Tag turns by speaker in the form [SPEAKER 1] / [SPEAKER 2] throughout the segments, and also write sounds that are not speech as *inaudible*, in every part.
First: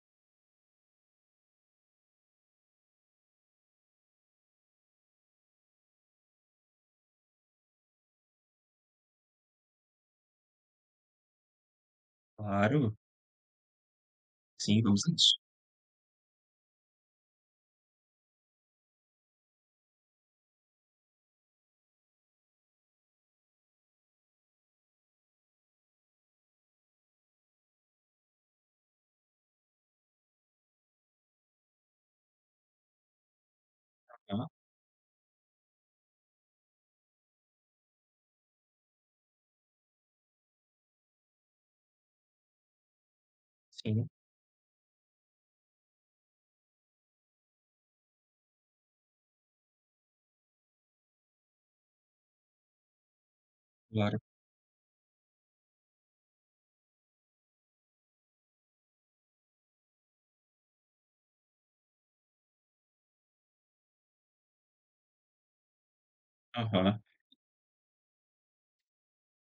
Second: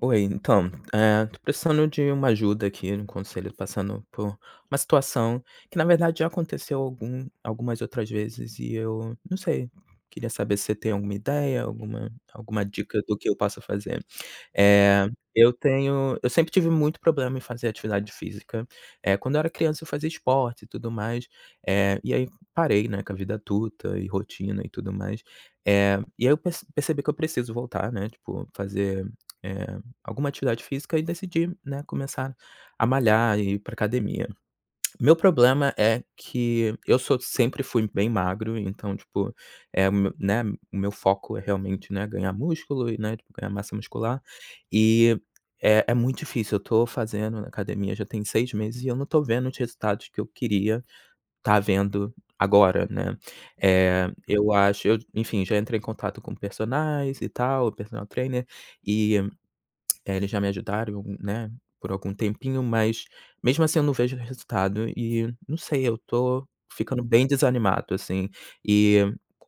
[SPEAKER 1] Oi, então, tô precisando de uma ajuda aqui, um conselho, passando por uma situação que na verdade já aconteceu algumas outras vezes e eu não sei, queria saber se você tem alguma ideia, alguma
[SPEAKER 2] Claro,
[SPEAKER 1] dica do que eu posso fazer.
[SPEAKER 2] sim, vamos
[SPEAKER 1] Eh,
[SPEAKER 2] a isso.
[SPEAKER 1] eu sempre tive muito problema em fazer atividade física. Eh, quando eu era criança eu fazia esporte e tudo mais, e aí parei, né, com a vida adulta e rotina e tudo mais. E aí eu percebi que eu preciso voltar, né, tipo, fazer, eh, alguma atividade física e decidi, né, começar a malhar e ir pra academia.
[SPEAKER 2] Aham,
[SPEAKER 1] Meu problema é que eu sou sempre fui bem magro, então, tipo, é o meu né, o meu foco é realmente, né, ganhar músculo e, né, tipo, ganhar massa
[SPEAKER 2] sim,
[SPEAKER 1] muscular. E é muito difícil, eu tô fazendo na academia já tem 6 meses e eu não tô vendo os resultados que eu queria estar vendo agora, né.
[SPEAKER 2] claro.
[SPEAKER 1] Eu acho eu, enfim, já entrei em contato com personais e tal, personal trainer, e eles já me ajudaram, né, por algum tempinho, mas mesmo assim eu não vejo resultado e não sei, eu tô
[SPEAKER 2] Aham,
[SPEAKER 1] ficando bem desanimado, assim. E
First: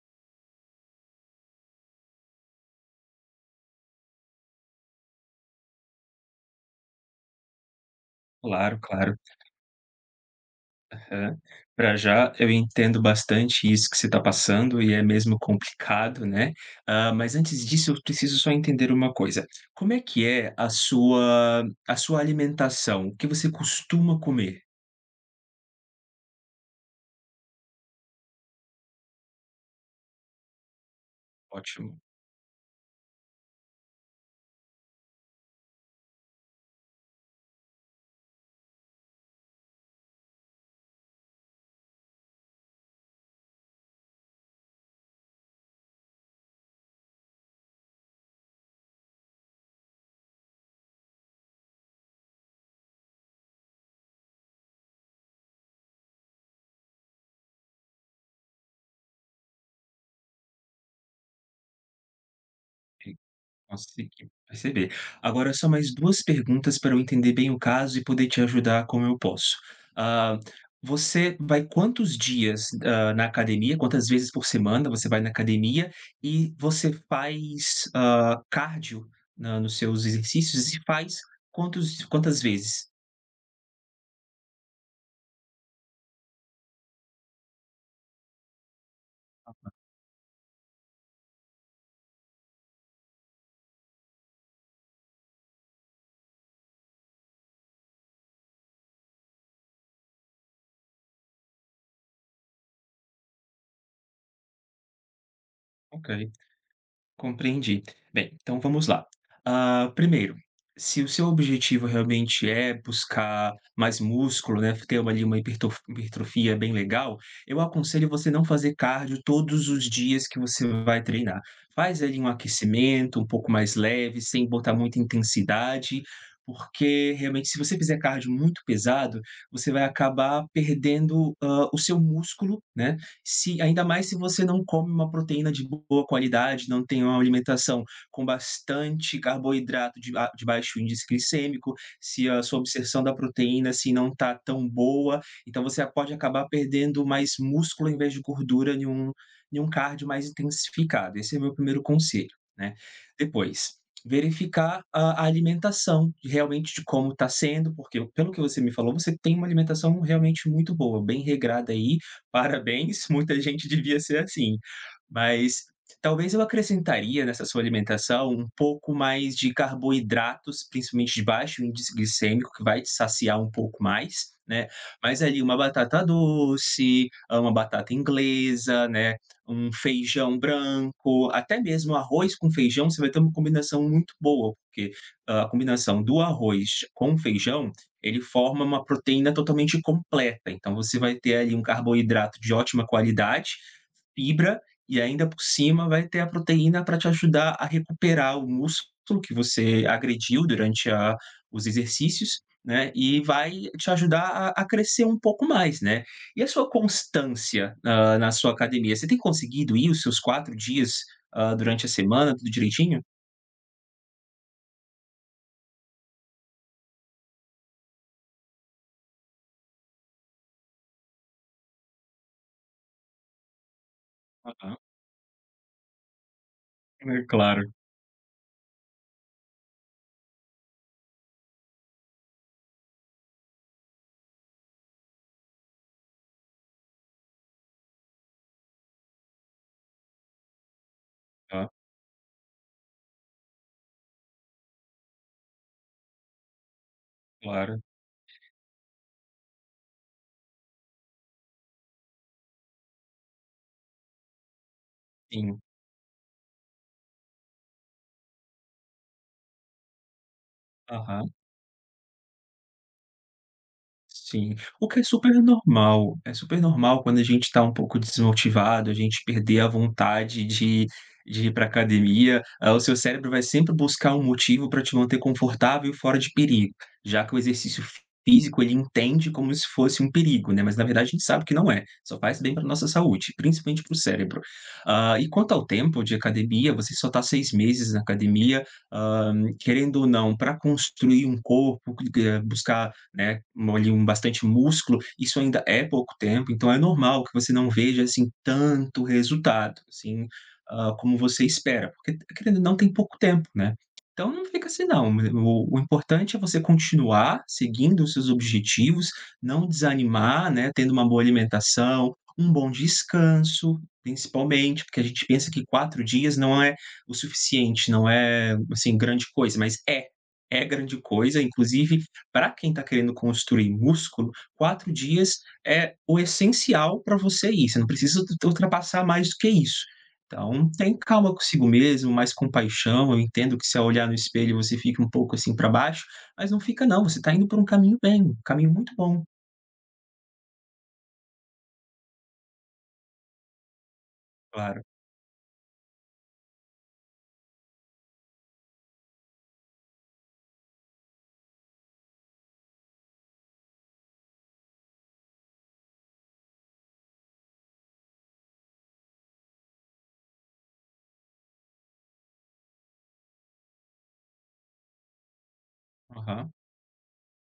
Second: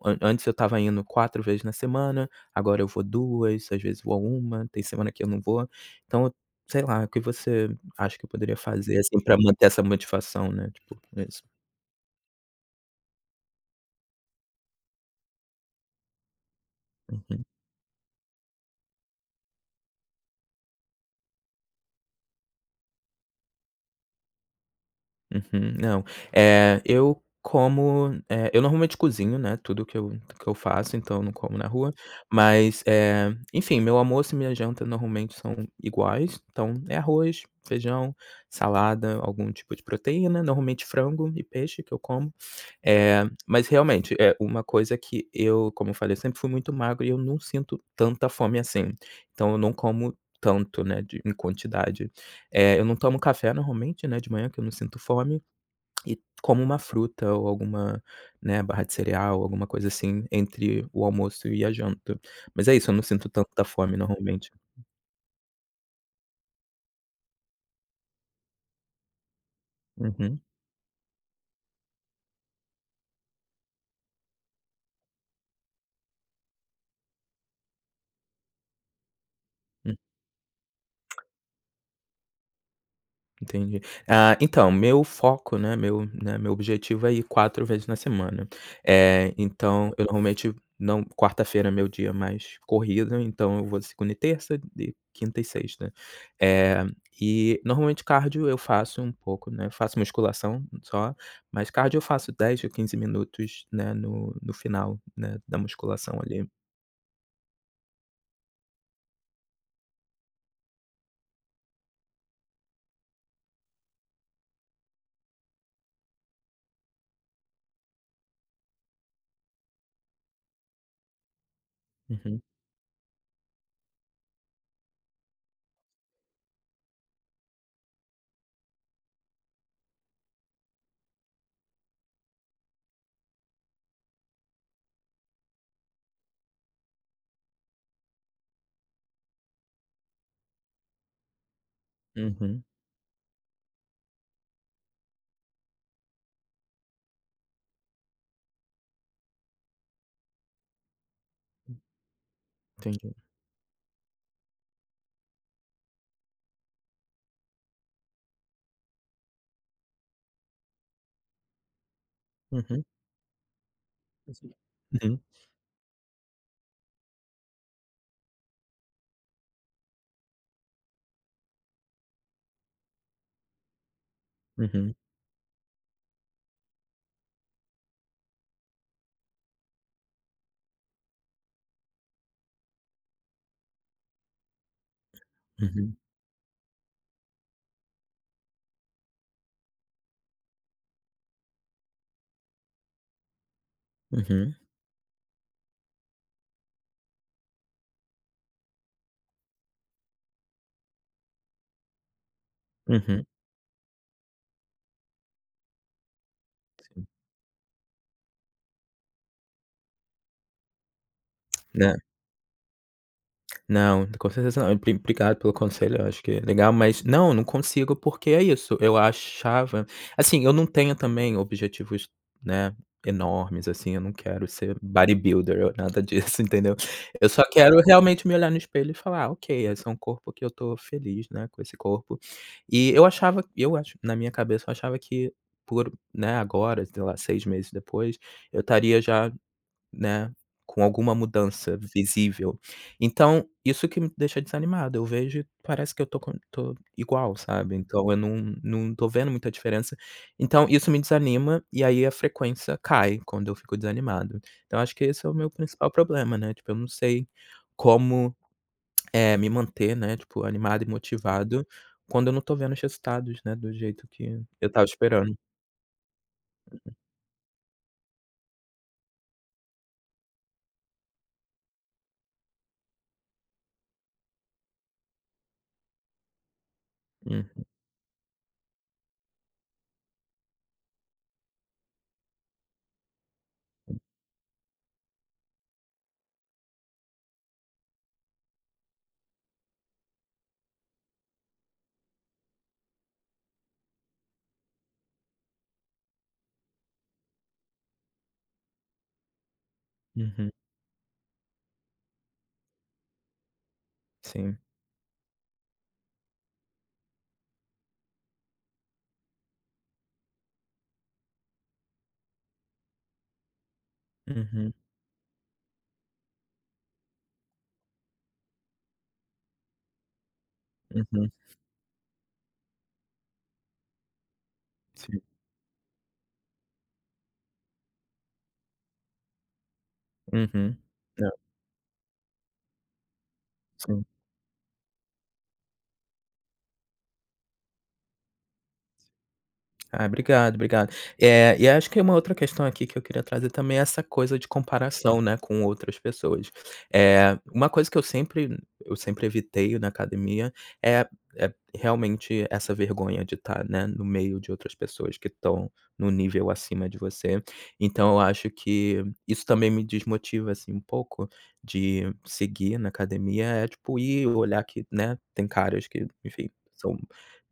[SPEAKER 1] an antes eu estava indo 4 vezes na semana, agora eu vou 2, às vezes vou uma. Tem semana que eu não vou. Então, sei lá, o que você acha que eu poderia
[SPEAKER 2] claro,
[SPEAKER 1] fazer,
[SPEAKER 2] claro.
[SPEAKER 1] assim, pra manter essa motivação, né, tipo, é
[SPEAKER 2] Aham.
[SPEAKER 1] isso?
[SPEAKER 2] Pra já, eu entendo bastante isso que você está passando e é mesmo complicado, né. Ah, mas
[SPEAKER 1] Uhum.
[SPEAKER 2] antes disso, eu preciso só entender uma coisa, como é que é a sua alimentação? O que você costuma comer?
[SPEAKER 1] Uhum. Não, eu como, eu normalmente cozinho, né, tudo que eu faço, então eu não como na rua,
[SPEAKER 2] Ótimo.
[SPEAKER 1] mas, enfim, meu almoço e minha janta normalmente são iguais, então é arroz, feijão, salada, algum tipo de proteína, normalmente frango e peixe que eu como. Eh, mas realmente, é uma coisa que eu, como eu falei, sempre fui muito magro e eu não sinto tanta fome assim, então eu não como tanto, né, de em quantidade. Eu não tomo café normalmente, né, de manhã que eu não sinto fome. E como uma fruta ou alguma, né, barra de cereal, alguma coisa assim, entre o almoço e a janta. Mas é isso, eu não sinto tanta fome
[SPEAKER 2] Consegui
[SPEAKER 1] normalmente.
[SPEAKER 2] perceber. Agora só mais 2 perguntas para eu entender bem o caso e poder te ajudar como eu posso.
[SPEAKER 1] Uhum.
[SPEAKER 2] Ah,
[SPEAKER 1] Uhum.
[SPEAKER 2] você vai quantos dias, na academia? Quantas vezes por semana você vai na academia? E você faz, cardio na nos seus exercícios? E faz, quantos quantas vezes?
[SPEAKER 1] Entendi. Ah, então, meu foco, né, meu objetivo é ir 4 vezes na semana. É, então eu normalmente não, quarta-feira é meu dia mais corrido, então eu vou segunda e terça, de quinta e sexta. É, e normalmente cardio eu faço um pouco, né, faço musculação só, mas cardio eu faço 10 ou 15 minutos, né, no final, né, da
[SPEAKER 2] Ok.
[SPEAKER 1] musculação ali.
[SPEAKER 2] Compreendi. Bem, então vamos lá. Ah, primeiro, se o seu objetivo realmente é buscar mais músculo, né, ter uma ali uma hipertrofia bem legal, eu aconselho você não fazer cardio todos os dias que você vai treinar. Faz ali um
[SPEAKER 1] Uhum,
[SPEAKER 2] aquecimento um pouco mais leve, sem botar muita intensidade, porque realmente se você fizer cardio muito pesado, você vai acabar perdendo, o seu músculo, né, se ainda mais se você não come uma proteína de boa qualidade, não tem uma alimentação com bastante carboidrato de baixo índice glicêmico, se a sua
[SPEAKER 1] uhum,
[SPEAKER 2] absorção da proteína se não está tão boa, então você pode acabar perdendo mais músculo em vez de gordura em um cardio mais intensificado. Esse é meu primeiro conselho, né?
[SPEAKER 1] entendi.
[SPEAKER 2] Depois verificar a realmente de como está sendo, porque pelo que você me falou, você tem uma alimentação realmente muito boa, bem regrada aí,
[SPEAKER 1] Uhum,
[SPEAKER 2] parabéns, *laughs* muita gente devia ser assim.
[SPEAKER 1] uhum,
[SPEAKER 2] Mas talvez eu acrescentaria nessa sua alimentação um pouco mais de carboidratos, principalmente de baixo índice glicêmico, que vai te saciar um pouco mais, né?
[SPEAKER 1] uhum,
[SPEAKER 2] Mas ali uma batata doce, ah, uma batata inglesa, né? Um feijão branco, até mesmo arroz com feijão, você vai ter uma combinação muito boa, porque ah, a
[SPEAKER 1] uhum,
[SPEAKER 2] combinação do arroz com feijão ele forma uma proteína totalmente completa. Então você vai ter ali um carboidrato de ótima qualidade,
[SPEAKER 1] uhum,
[SPEAKER 2] fibra, e ainda por cima vai ter a proteína para te ajudar a recuperar o músculo que você agrediu os exercícios, né?
[SPEAKER 1] uhum,
[SPEAKER 2] E
[SPEAKER 1] uhum,
[SPEAKER 2] vai te ajudar crescer um pouco mais, né? E a sua
[SPEAKER 1] sim.
[SPEAKER 2] constância ah, na sua academia? Você tem conseguido ir os seus 4 dias ah, durante a
[SPEAKER 1] Né?
[SPEAKER 2] semana, tudo direitinho?
[SPEAKER 1] Não, com certeza não. Obrigado pelo conselho, eu acho que é legal, mas não, não consigo, porque é isso, eu achava assim, eu não tenho também objetivos, né, enormes, assim, eu não quero ser
[SPEAKER 2] Aham.
[SPEAKER 1] bodybuilder ou nada disso, *laughs* entendeu.
[SPEAKER 2] É,
[SPEAKER 1] Eu só
[SPEAKER 2] claro,
[SPEAKER 1] quero realmente me olhar no espelho e falar: "Ah, ok, esse é um corpo que eu tô feliz, né, com esse corpo". E eu acho na minha cabeça, eu achava que por, né, agora, sei lá, 6 meses depois, eu estaria já, né, com alguma
[SPEAKER 2] tá,
[SPEAKER 1] mudança visível. Então, isso que me deixa desanimado, eu vejo e parece que eu tô igual, sabe,
[SPEAKER 2] claro,
[SPEAKER 1] então eu não tô vendo muita diferença. Então isso me desanima, e aí a frequência cai quando eu fico desanimado. Então acho que esse é o meu
[SPEAKER 2] sim.
[SPEAKER 1] principal problema, né, tipo, eu não sei como, é me manter, né, tipo, animado e
[SPEAKER 2] Aham.
[SPEAKER 1] motivado quando eu não tô vendo os resultados, né, do jeito que
[SPEAKER 2] Sim,
[SPEAKER 1] eu tava
[SPEAKER 2] o que
[SPEAKER 1] esperando.
[SPEAKER 2] é super normal quando a gente está um pouco desmotivado, a gente perder a vontade de ir para academia, ah, o seu cérebro vai sempre buscar um motivo para te manter confortável e fora de perigo, já que o
[SPEAKER 1] Hum,
[SPEAKER 2] exercício físico ele entende como se fosse um perigo, né, mas na verdade a gente sabe que não é, só faz bem para nossa saúde, principalmente para o cérebro. Ah, e quanto ao tempo de academia, você só está 6 meses na academia, hã, querendo ou não, para construir um corpo, buscar né, um ali, um bastante músculo, isso ainda é pouco tempo, então é normal que você não veja, assim, tanto resultado, assim,
[SPEAKER 1] uhum,
[SPEAKER 2] como você espera, porque querendo ou não tem pouco tempo, né. Então não
[SPEAKER 1] sim.
[SPEAKER 2] fica assim não, o importante é você continuar seguindo os seus objetivos, não desanimar, né, tendo uma boa alimentação, um bom descanso,
[SPEAKER 1] Uhum,
[SPEAKER 2] principalmente, porque a gente pensa que 4 dias não é o suficiente, não é, assim, grande coisa, mas é, é grande
[SPEAKER 1] uhum,
[SPEAKER 2] coisa, inclusive para quem está querendo construir músculo, quatro
[SPEAKER 1] sim,
[SPEAKER 2] dias é o essencial para você ir. Você não precisa ultrapassar mais do que isso. Então,
[SPEAKER 1] uhum.
[SPEAKER 2] tem
[SPEAKER 1] Né?
[SPEAKER 2] calma consigo mesmo, mais compaixão. Eu entendo que se ao
[SPEAKER 1] Sim.
[SPEAKER 2] olhar no espelho você fica um pouco assim para baixo, mas não fica não. Você está indo por um caminho bem, um caminho muito bom,
[SPEAKER 1] Ah, obrigado, obrigado. E acho que uma outra questão aqui que eu queria trazer também é essa coisa de
[SPEAKER 2] claro.
[SPEAKER 1] comparação, né, com outras pessoas. É uma coisa que eu sempre evitei na academia, é realmente essa vergonha de estar, né, no meio de outras pessoas que estão no nível acima de você. Então eu acho que isso também me desmotiva, assim, um pouco de seguir na academia, é tipo ir olhar que, né, tem caras que, enfim,
[SPEAKER 2] Aham.
[SPEAKER 1] são.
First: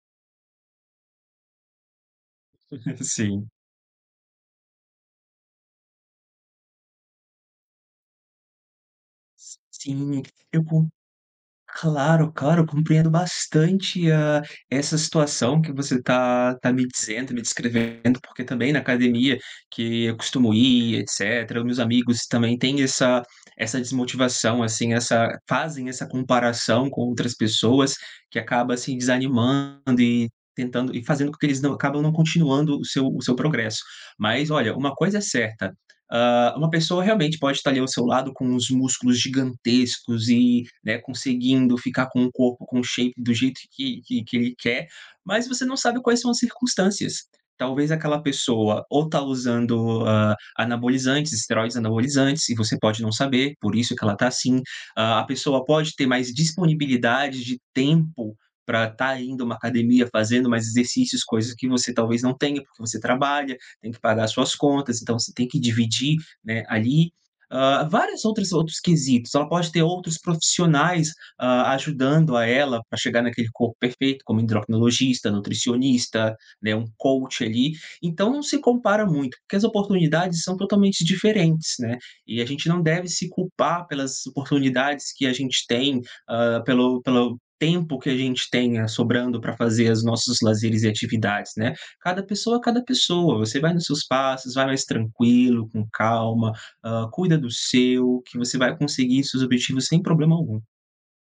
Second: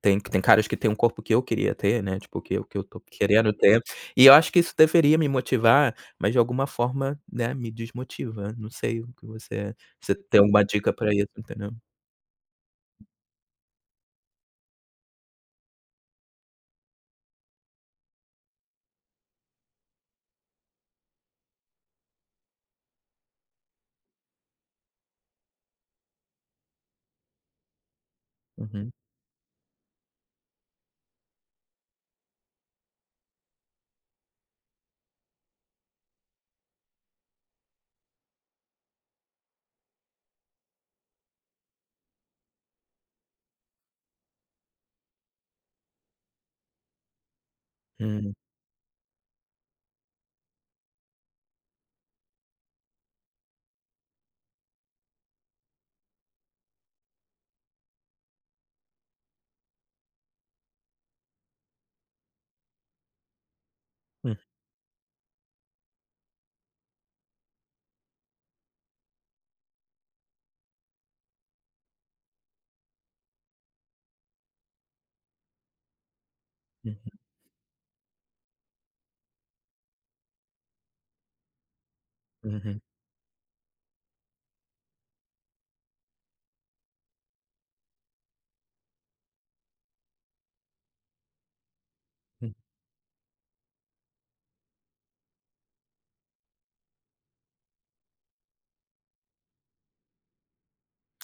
[SPEAKER 1] Tem caras que têm um corpo que eu queria ter, né, tipo, que eu tô
[SPEAKER 2] *laughs* Sim.
[SPEAKER 1] querendo ter, e eu acho que isso deveria me motivar, mas de alguma forma, né, me desmotiva, não sei o que você, você
[SPEAKER 2] Sim,
[SPEAKER 1] tem
[SPEAKER 2] eu
[SPEAKER 1] alguma dica pra isso, entendeu?
[SPEAKER 2] Claro, claro, compreendo bastante, ah, essa situação que você tá me dizendo, me descrevendo, porque também na academia que eu costumo ir, etcétera, os meus amigos também têm essa desmotivação, assim, essa fazem essa comparação com outras pessoas, que acaba,
[SPEAKER 1] Uhum.
[SPEAKER 2] assim, desanimando e tentando e fazendo com que eles não acabam não continuando o seu progresso. Mas olha, uma coisa é certa, ah, uma pessoa realmente pode estar ali ao seu lado com os músculos gigantescos e, né, conseguindo ficar com o corpo, com o shape do jeito que ele quer, mas você não sabe quais são as circunstâncias. Talvez aquela
[SPEAKER 1] Hum.
[SPEAKER 2] pessoa ou está usando ah, anabolizantes, esteroides anabolizantes, e você pode não saber, por isso que ela está assim. Ah, a pessoa pode ter mais disponibilidade de tempo para estar indo a uma academia fazendo mais exercícios, coisas que você talvez não tenha, porque você trabalha tem que pagar
[SPEAKER 1] Hum,
[SPEAKER 2] suas contas, então você tem que dividir, né, ali. Ah, várias outras outros quesitos. Ela pode ter outros profissionais, ah, ajudando a ela para chegar naquele corpo perfeito, como endocrinologista, nutricionista, né, um
[SPEAKER 1] uhum,
[SPEAKER 2] coach ali. Então não se compara muito, porque as oportunidades são totalmente diferentes, né? E a gente
[SPEAKER 1] uhum,
[SPEAKER 2] não deve se culpar pelas oportunidades que a gente tem, ah, pelo tempo que a gente tenha sobrando para fazer os nossos lazeres e atividades, né? Cada
[SPEAKER 1] hum.
[SPEAKER 2] pessoa, é cada pessoa. Você vai nos seus passos, vai mais tranquilo, com calma, cuida do seu, que você vai conseguir seus objetivos sem problema algum.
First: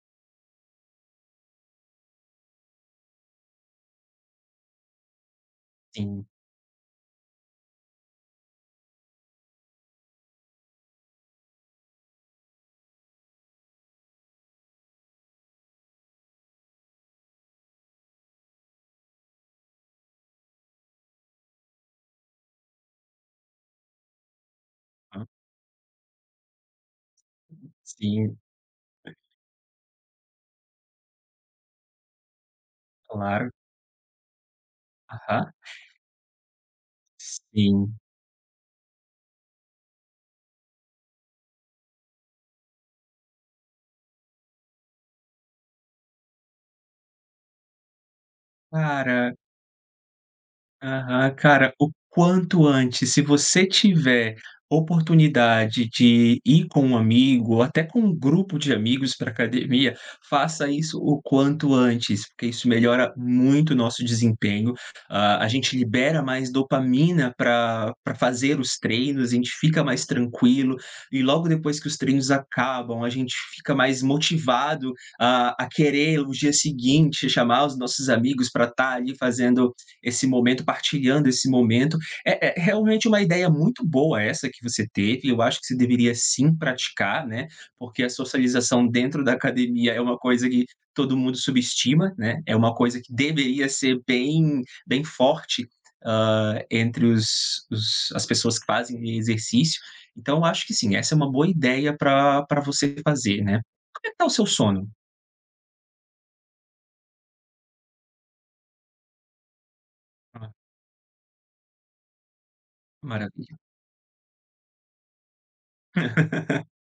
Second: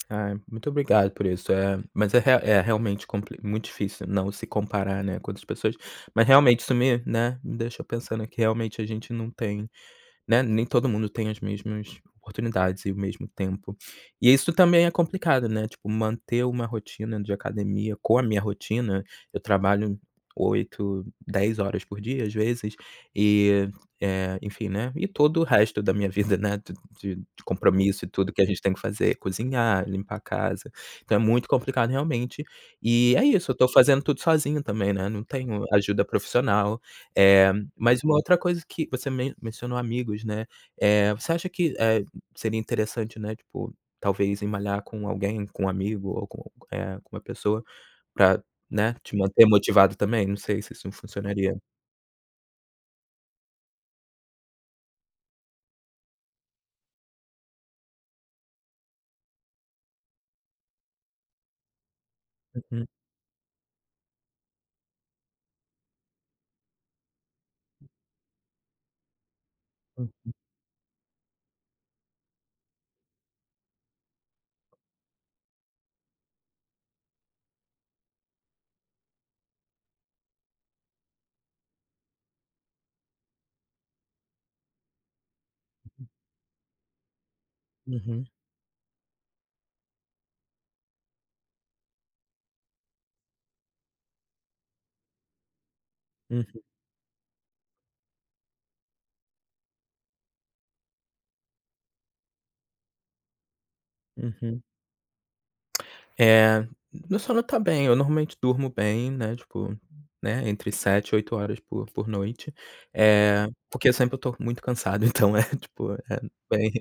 [SPEAKER 1] Ai, muito obrigado por isso, é, mas é rea é realmente compli muito difícil não se comparar, né, com outras pessoas, mas
[SPEAKER 2] Sim,
[SPEAKER 1] realmente isso me, né, me deixou pensando que realmente a gente não tem, né, nem todo mundo tem as mesmas oportunidades e o mesmo tempo. E isso também é complicado, né, tipo, manter uma rotina de academia com a minha rotina, eu trabalho 8 10 horas por dia, às vezes, e, enfim, né, e
[SPEAKER 2] hã,
[SPEAKER 1] todo o resto da minha *laughs* vida, né, de compromisso e tudo
[SPEAKER 2] sim,
[SPEAKER 1] que a gente tem que fazer, cozinhar, limpar a casa, então é muito complicado realmente. E é
[SPEAKER 2] claro.
[SPEAKER 1] isso, eu tô fazendo tudo sozinho também, né, não
[SPEAKER 2] Aham.
[SPEAKER 1] tenho ajuda profissional. eh
[SPEAKER 2] Sim.
[SPEAKER 1] mas uma outra coisa que você mencionou, amigos, né, você acha que, seria interessante, né, tipo, talvez malhar com alguém, com um amigo ou com, com uma pessoa pra, né, te
[SPEAKER 2] Cara
[SPEAKER 1] manter motivado também? Não sei se isso
[SPEAKER 2] Aham.
[SPEAKER 1] funcionaria.
[SPEAKER 2] Cara, o quanto antes, se você tiver oportunidade de ir com um amigo ou até com um grupo de amigos para academia, faça isso o quanto antes, porque isso
[SPEAKER 1] Uhum,
[SPEAKER 2] melhora muito o nosso desempenho. Ah, a gente libera mais dopamina para fazer os treinos, a gente fica mais
[SPEAKER 1] uhum,
[SPEAKER 2] tranquilo e logo depois que os treinos acabam, a gente fica mais motivado a querer o dia seguinte, chamar os nossos amigos para estar ali fazendo esse momento, partilhando esse momento. É realmente uma ideia muito boa essa que você teve. Eu acho que você deveria sim praticar, né? Porque a
[SPEAKER 1] uhum,
[SPEAKER 2] socialização dentro da academia é uma coisa que todo mundo subestima, né? É uma coisa que deveria ser bem, bem forte
[SPEAKER 1] uhum,
[SPEAKER 2] ah, entre as pessoas que fazem exercício. Então, eu acho que sim, essa é uma boa ideia para você fazer, né? Como é que tá o seu
[SPEAKER 1] uhum.
[SPEAKER 2] sono?
[SPEAKER 1] É, meu sono tá bem, eu normalmente durmo bem, né, tipo, né,
[SPEAKER 2] Ah,
[SPEAKER 1] entre 7 e 8 horas por noite, é
[SPEAKER 2] maravilha.
[SPEAKER 1] porque sempre eu tô muito cansado, então é *laughs* tipo, é bem,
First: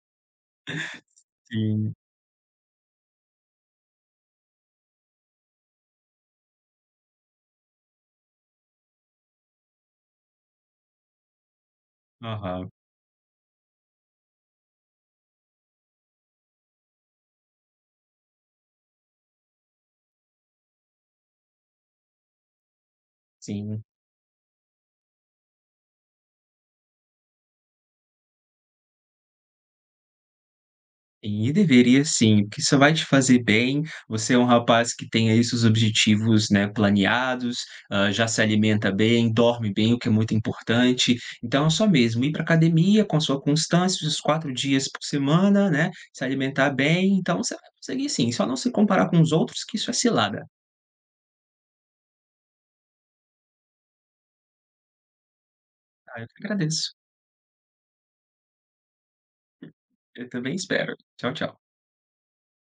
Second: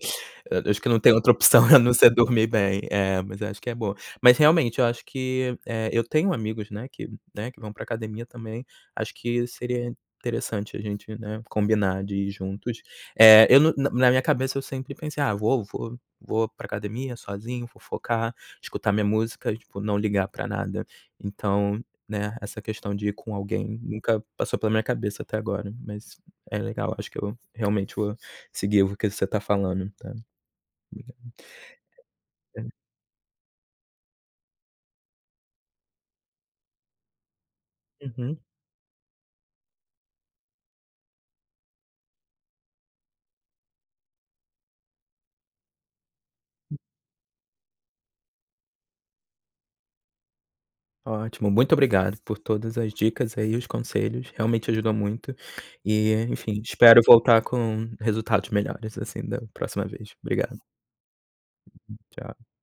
[SPEAKER 1] eu acho que não tem outra opção *laughs* a não
[SPEAKER 2] Sim.
[SPEAKER 1] ser dormir bem, é, mas acho que é bom. Mas realmente eu acho que, eu tenho amigos, né, que, né, que vão pra academia também, acho que seria interessante a gente, né, combinar de ir
[SPEAKER 2] Aham.
[SPEAKER 1] juntos. Eu não Na na minha cabeça eu sempre pensei: "Ah, vou pra academia sozinho, vou focar, escutar minha música e, tipo, não ligar pra nada". Então, né, essa questão de ir com alguém
[SPEAKER 2] Sim.
[SPEAKER 1] nunca passou pela minha cabeça até agora, mas é legal, acho que eu realmente vou seguir o que você tá falando, tá.
[SPEAKER 2] E deveria sim, porque
[SPEAKER 1] É.
[SPEAKER 2] isso vai te fazer bem. Você é um rapaz que tem aí seus objetivos, né, planeados, já
[SPEAKER 1] Uhum.
[SPEAKER 2] se alimenta bem, dorme bem, o que é muito importante. Então é só mesmo ir para academia com a sua constância, os 4 dias por semana, né, se alimentar bem, então você vai conseguir sim, só não se comparar com os outros que isso é cilada,
[SPEAKER 1] Ótimo, muito obrigado por todas as dicas aí, os conselhos, realmente ajudou muito e,
[SPEAKER 2] tá? Eu que
[SPEAKER 1] enfim,
[SPEAKER 2] agradeço.
[SPEAKER 1] espero voltar com resultados melhores, assim, da próxima vez.
[SPEAKER 2] Eu também
[SPEAKER 1] Obrigado,
[SPEAKER 2] espero. Tchau, tchau.
[SPEAKER 1] tchau.